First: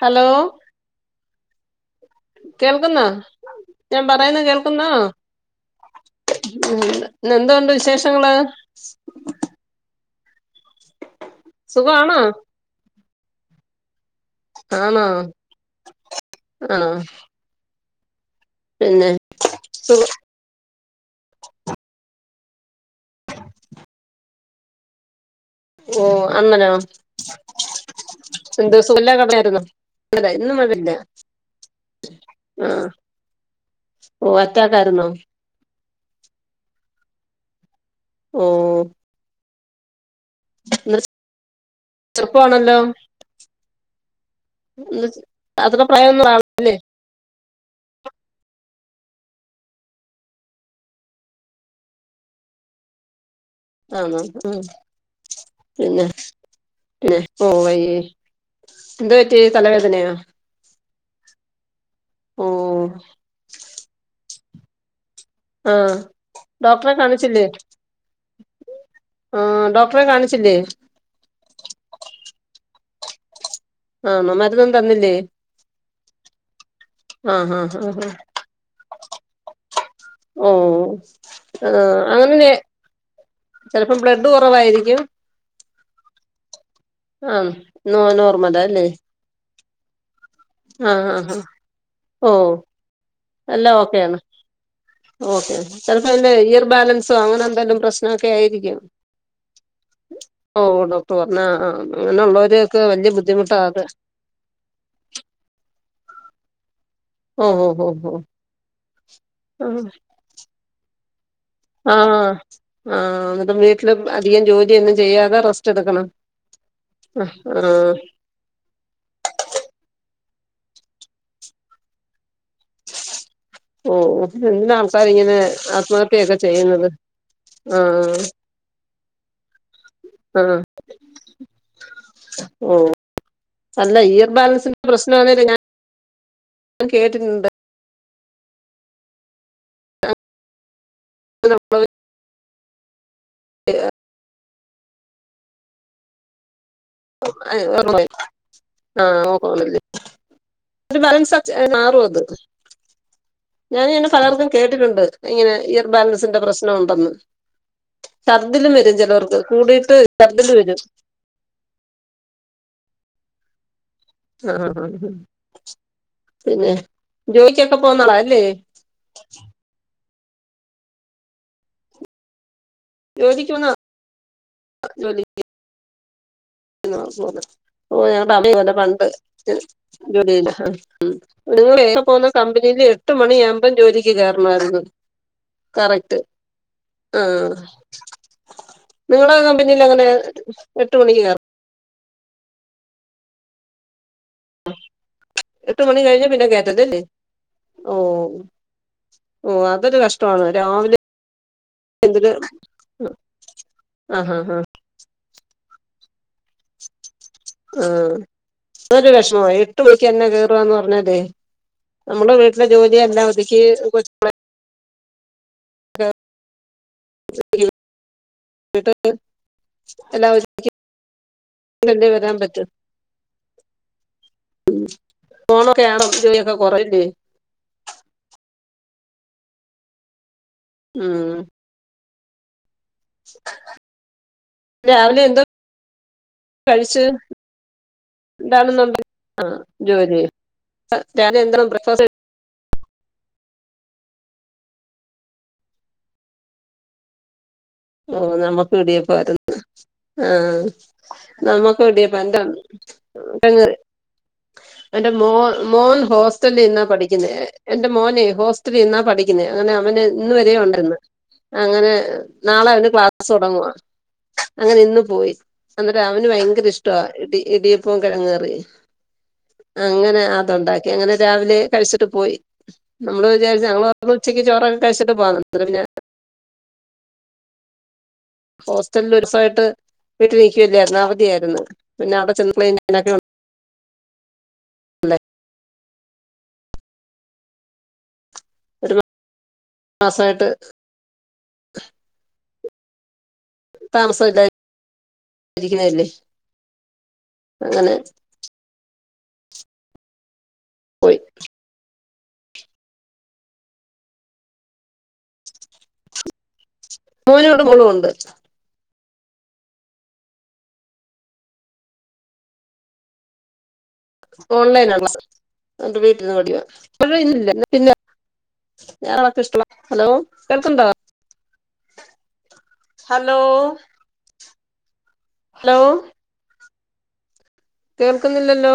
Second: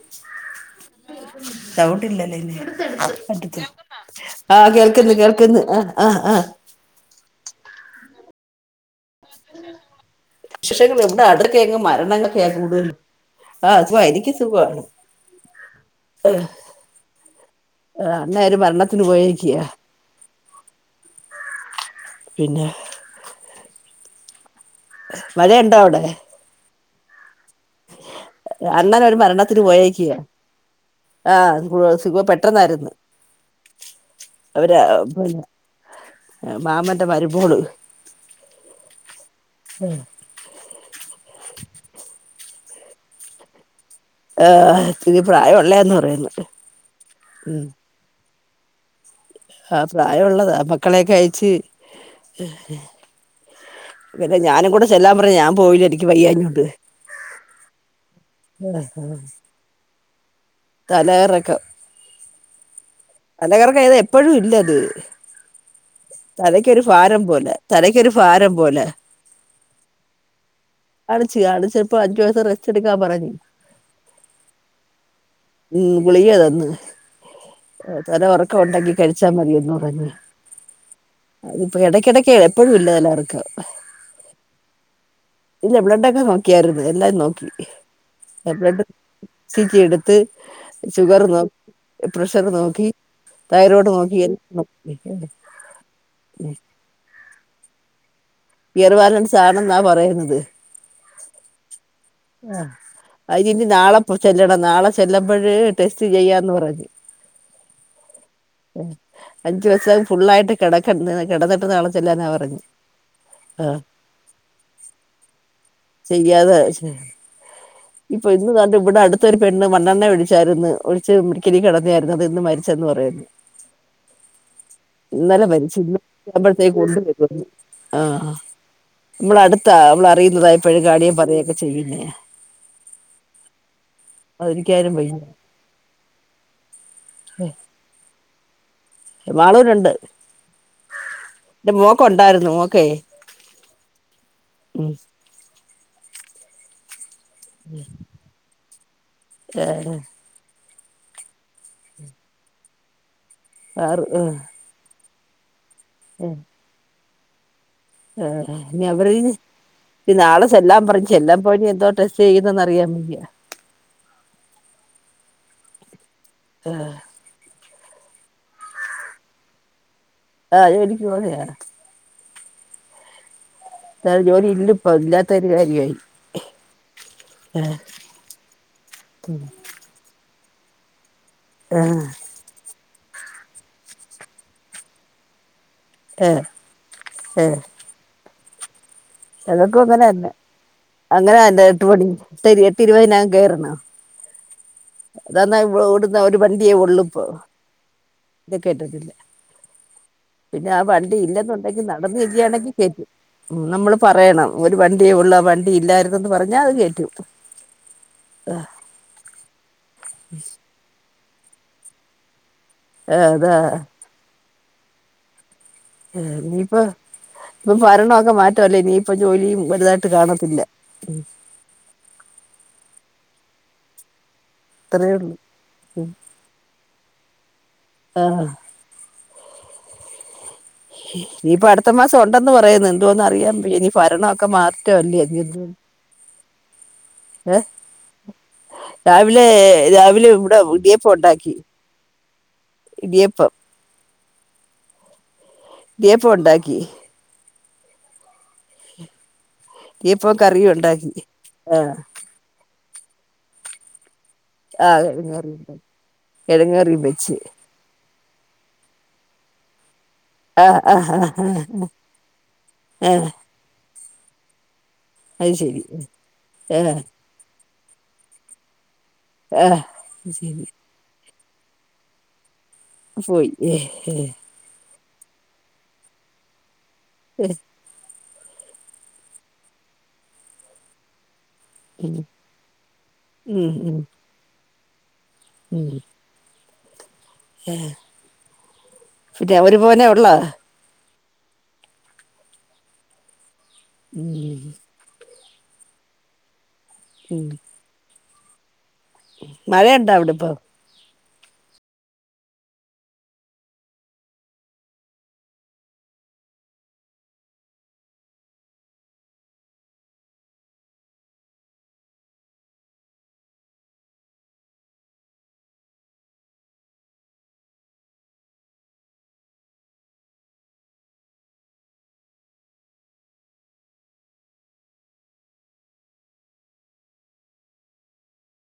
Hello sound ഇല്ലല്ലേ ഇനി കേൾക്കുന്നോ പത്. ഞാൻ പറയുന്ന ആഹ് കേൾക്കുന്നോ കേൾക്കുന്നു കേൾക്കുന്നു ആ ആഹ് ആ. എന്ന്തോണ്ട് വിശേഷങ്ങള്? എവിടെ അടക്ക എങ് സുഖാണോ മരണങ്ങൊക്കെയാ കൂടുത- ആഹ് സുഖവാ എനിക്ക് സുഖാവ ആണോ ആഹ് ആ എന്നര് മരണത്തിന് പിന്നെ പോയേരിക്കിയ. സുഖ പിന്നെ [unintelligible] അ ഓ അന്നനാ. [unintelligible] അണ്ണന ഒരുര് മരണത്തിന് കടയായിരുന്നോ പോയക്കിയ അല്ല ഇന്ന് മഴയില്ല ആഹ സുഖ ആഹ് പെട്ടെന്നായിരുന്നു. ഓ അവര് അറ്റാക്കായിരുന്നോ മാമന്റെ മരുമോള്. ഓ മ് പോണല്ലോ. ആ ഇരി അത്ര പ്രായമള്ളേന്ന് പ്രായമൊന്നും പറയുന്ന ആവില്ലേ ഉ ആ പ്രായമുള്ളത് മക്കളെക്കെ അഴച്ച്. ആണോ പിന്നെ ഉം ഞാനും കൂടെ ചെല്ലാൻ പറഞ്ഞ ഞാൻ പോയില്ല പിന്നെ എനിക്ക് വയ്യഞ്ഞോട്ടണ്ട്. ഓ വയ എന്താ പറ്റി തലവേദനയാ? തല കറക്കം. ഓഓ തല കറക്കം എപ്പഴും ഇല്ലത്. ആഹ് തലക്കൊരു ഡോക്ടറെ ഫാരം കാണിച്ചില്ലേ പോല തലക്കൊരു ഫാരം പോലെ. ആഹ് ഡോക്ടറെ കാണിച്ചില്ലേ അടിച്ചു അടിച്ച ഇപ്പൊ അഞ്ചു വയസം റസ്ച് എടുക്കാ പറഞ്ഞു. ആണോ മരുന്നും തന്നില്ലേ മ് ഗുളിക തന്ന്. ആഹ് ഹ. തല ഉറക്കം ഉണ്ടെങ്കി കഴിച്ചാൽ മതിയൊന്നൂ. ഓ അത്പ്പോ ആഹ് ഇടക്കിടക്ക് അങ്ങനെ എപ്പോഴും ഇല്ലതല്ലർക്ക ചെലപ്പം ബ്ലഡ് കുറവായിരിക്കും ഇല്ല ബ്ലഡൊക്കെ നോക്കിയാര്. എല്ലാരും നോക്കി ആഹ് നോ എ നോർമലാ അല്ലേ ചറ്റി എടുത്ത് ആഹ് ഷുഗർ ആഹ് നോി ആഹ് ഓ പ്രഷർ നോക്കി എല്ലാം തായറോഡ് ഓക്കെയാണ് നോക്കിയ ഓക്കെ ചെിലപ്പോ അതിന്റെ ഇയർ ബാലൻസോ അങ്ങനെ എന്തെങ്കിലും പ്രശ്നൊക്കെ ആയി എർവാലൻസ് ആണെന്നാ പറയുന്നത് ഓ ഡോക്ടർ പറഞ്ഞ ആഹ് ആഹ് ആ അങ്ങനെയുള്ളവരെയൊക്കെ വല്യ ബുദ്ധിമുട്ടാ അതിനി അത് നാളെ ചെല്ലണം നാളെ ചെല്ലുമ്പോഴ് ടെസ്റ്റ് ചെയ്യാ എന്ന് പറഞ്ഞു ആഹ ആഹ് ഹഹ ഹഹ അഞ്ചു വിവസ ഫുുള്ളായിട്ട് കിടക്ക കിടന്നിട്ട് നാളെ ചെല്ലാന്നാ പറഞ്ഞു ആന്നിട്ട് വീട്ടില് അധികം ജോലിയൊന്നും ചെയ്യാതെ റെസ്റ്റ് എടുക്കണം ആഹ ഇപ്പ ഇന്ന് കണ്ട് ഇവിടടുത്തൊരു പെണ്ണ് മണ്ണെണ്ണയൊഴിച് ായിന്ന് ഒിച്ച് മടിക്കലി കിന്നായിരുന്നു അത് ഇന്ന് മരിച്ചന്ന് പറയരുന്നു [unintelligible] ഓ എ ആൾക്കാർ ഇങ്ങനെ മരിച്ചു ഇന്ന് ആത്മഹത്യൊക്കെ ആവുമ്പോഴത്തേക്ക് ചെയ്യുന്നത് കൊണ്ട് വരുമെന്ന് ആ ആഹ ആഹ് നമ്മള അടുത്താ നമ്മള അറിയുന്നതായെപ്പഴു കാണുപറയൊക്കെ ചെയ്യും ഓ അല്ല ഇയർ ബാലൻസിന്റെ പ്രശ്നമാണേല ഞാാന് കേട്ടിട്ടുണ്ട് വളരുണ്ട് എന്റെ മോക്ക്ുണ്ടായിരുന്നു മോക്കേ ഉം അ ഒന്ന ആഹ നോക്കല്ല ഒരു ബാലൻസ് മാറും അത് ഞാനിങ്ങനെ പലർക്കും ആറ് കേട്ടിട്ടുണ്ട് ഇങ്ങനെ ഇയർബാലൻസിന്റെ പ്രശ്നംുണ്ടെന്ന് ആഹനിവര് കൂടിയിട്ട് പി ഛർദിൽ വരും നാളെല്ലാം പറഞ് എല്ലാം പോയി എന്തോ ടെസ്റ്റ് ചെയ്യുന്നന്ന് അറിയാ വേണ്ടിയാ ആഹ ആഹ പിന്നെ ജോ ൊക്കെ പോന്നോളാ അല്ലേ ആഹ് ജോലിക്ക് പോകുന്നെയാ ജോലി ജോലി ഇല്ല ഇപ്പ ഇല്ലാത്ത ഒരു കാര്യആയി പോെ ഓ ഞങ്ങളുടെ അമ്മി പോലെ പണ്ട് ജോലില്ല [unintelligible] ഒ നിങ്ങ ആഹ് ക്കെ പോുന്ന കമ്പനിൽ എട്ട് മണിാകുമ്പം ജോലിക്ക് കേറണമായിരുന്നു കറക്റ്റ് ഏഹ് ആഹ ചതൊക്കും അങ്ങനെന്നെ എട്ട് മണിക്ക് കയറണോ? അങ്ങനെ അഞ്ഞേ [unintelligible] കേയറണോ ആഹ് [inaudible] അതന്നാ ഇ ഒട്ടുന്ന ഒരു വണ്ടിയെ ഉള്ളുപ്പോ ഓ ഇപ്പോ കേട്ടിട്ടില്ല ഓ അതൊരു കഷ്ടമാണ് പിന്നെ ആ രാവിലെ വണ്ടി ഇല്ലെന്നുണ്ടെങ്കി നടന്നു എന്തൊരു വരിക്കയാണെങ്കിൽ കേറ്റും ഉ നമ്മള് ആഹാ പറയണം ഹാ ഒരു വണ്ടിയേ ഉള്ള വണ്ടി ഇല്ലായിരരുന്നുന്ന് പറഞ്ഞാൽ അത് കേറ്റു ആ നരു വിഷമ എട്ട് മണിക്ക് എന്നെ കേയറന്ന് പറഞ്ഞ അതെ നമ്മുടെ വീട്ടിലെ ജോലിയ ആഹ് എല്ലാം അതാ ഒതുക്കി കൊ ആഹ ന്നിപ്പൊ ഇപ്പൊ ഭരണൊക്കെ മാറ്റംല്ലേ വിട്ടിട്ട് ഇനിയിപ്പ ജോലിയും വലുതായിട്ട് എല്ലാം കാണത്തില്ല ഒതുക്കിയല്ലേ വരാൻ പറ്റും ഉ അത്രയേ ഉള്ളൂ ഫോണൊക്കെയ ആാണ് ജോലിയൊക്കെ കുറല്ലേ ആഹ് ഉം ഇീയിപ്പൊ അടുത്ത മാസം ഉണ്ടെന്ന് പറ പറയ എന്തോന്ന് അറിയൻ ഇനി ഭരണ ഒക്കെ മാറ്റം അല്ലേ കഴിിച്ചു രാവിലെ രാവിലെ ഇവിടെ ഇടിയപ്പഠ രാവിലെ ഉണ്ടാക്കി എന്താണ് ബ്രേക്ക്ഫാസ്റ്റ് ഇടിയപ്പം ഇടിയപ്പ ഉണ്ടാക്കി ഓ നമ്മുക്ക് ഇഡിയപ്പാരുന്നു ഇടിയപ്പം ആഹ കറിയും ഉണ്ടാക്കി നമ്മക്ക് ആഹ് ഇടിയപ്പ ആഹ് എന്റെ മോ കിഴങ്ങ് കറി ഉണ്ടാക്കി മോൻ ഹോസ്റ്റലി കിഴങ്ങ് നിന്നാ കറിയും പഠിക്കുന്ന വെച്ച് എന്റെ മോന് ഹോസ്റ്റൽ നിന്നാ പഠിക്ക അങ്ങനെ അവന് ഇന്ന് വരെയ ആഹ് ഉണ്ടിന്ന് ആഹ് ആഹ് അങ്ങനെ നാളെ അവന് ആഹ് ക്ലാസ് ആഹ് തുടങ്ങുവ അങ്ങനെ ഇന്ന് പോയി അത് ശരി അന്നേ രമന് ഭയങ്കര ആഹ് ഇഷ്ടവാ ഇടി ഇടിയപ്പം കിഴങ്ങ് കറി ആഹ് അങ്ങനെ ശരി അതുണ്ടാക്കി അങ്ങനെ രാവിലെ കഴിച്ചിട്ട് പോയി നമ്മള് പോയി വിചാരിച്ച ഞങ്ങള് ഓ ഉച്ചക്ക് ചോറൊക്കെ കഴിച്ചിട്ട് പോവാ പിന്നെ ശരി ഹോസ്റ്റലിൽ ഒരു ദിസമായിട്ട് വീട്ടിൽ നി ക്കല്ലായിരുന്നു അവധിയായിരുന്നു പിന്നെ അവിടെ ചെന്നക്കെല്ലെ ഉം ഉം [inaudible] ഉം ഏ ഒരു പിന്നെ ഒരു മോനെ ഉള്ളൂ മാസമായിട്ട് [unintelligible] ഉം താമസംല്ലരിക്കല്ലേ അങ്ങനെ മഴ ഇണ്ട അവിടെപ്പൊ പോയി മോനുണ്ട് മോളുമുണ്ട് ഓൺലൈന ക്ലാസ്റ്റ് ആണത് എന്നിട്ട് വീട്ടിൽന്ന് പഠിക്കുവ മഴ ഇന്നില്ല പിന്നെ ൻക്ക് ഇഷ്ട ഹലോ കേൾക്കുണ്ടോ ഹലോ ഹലോ കേൾക്കുന്നില്ലല്ലോ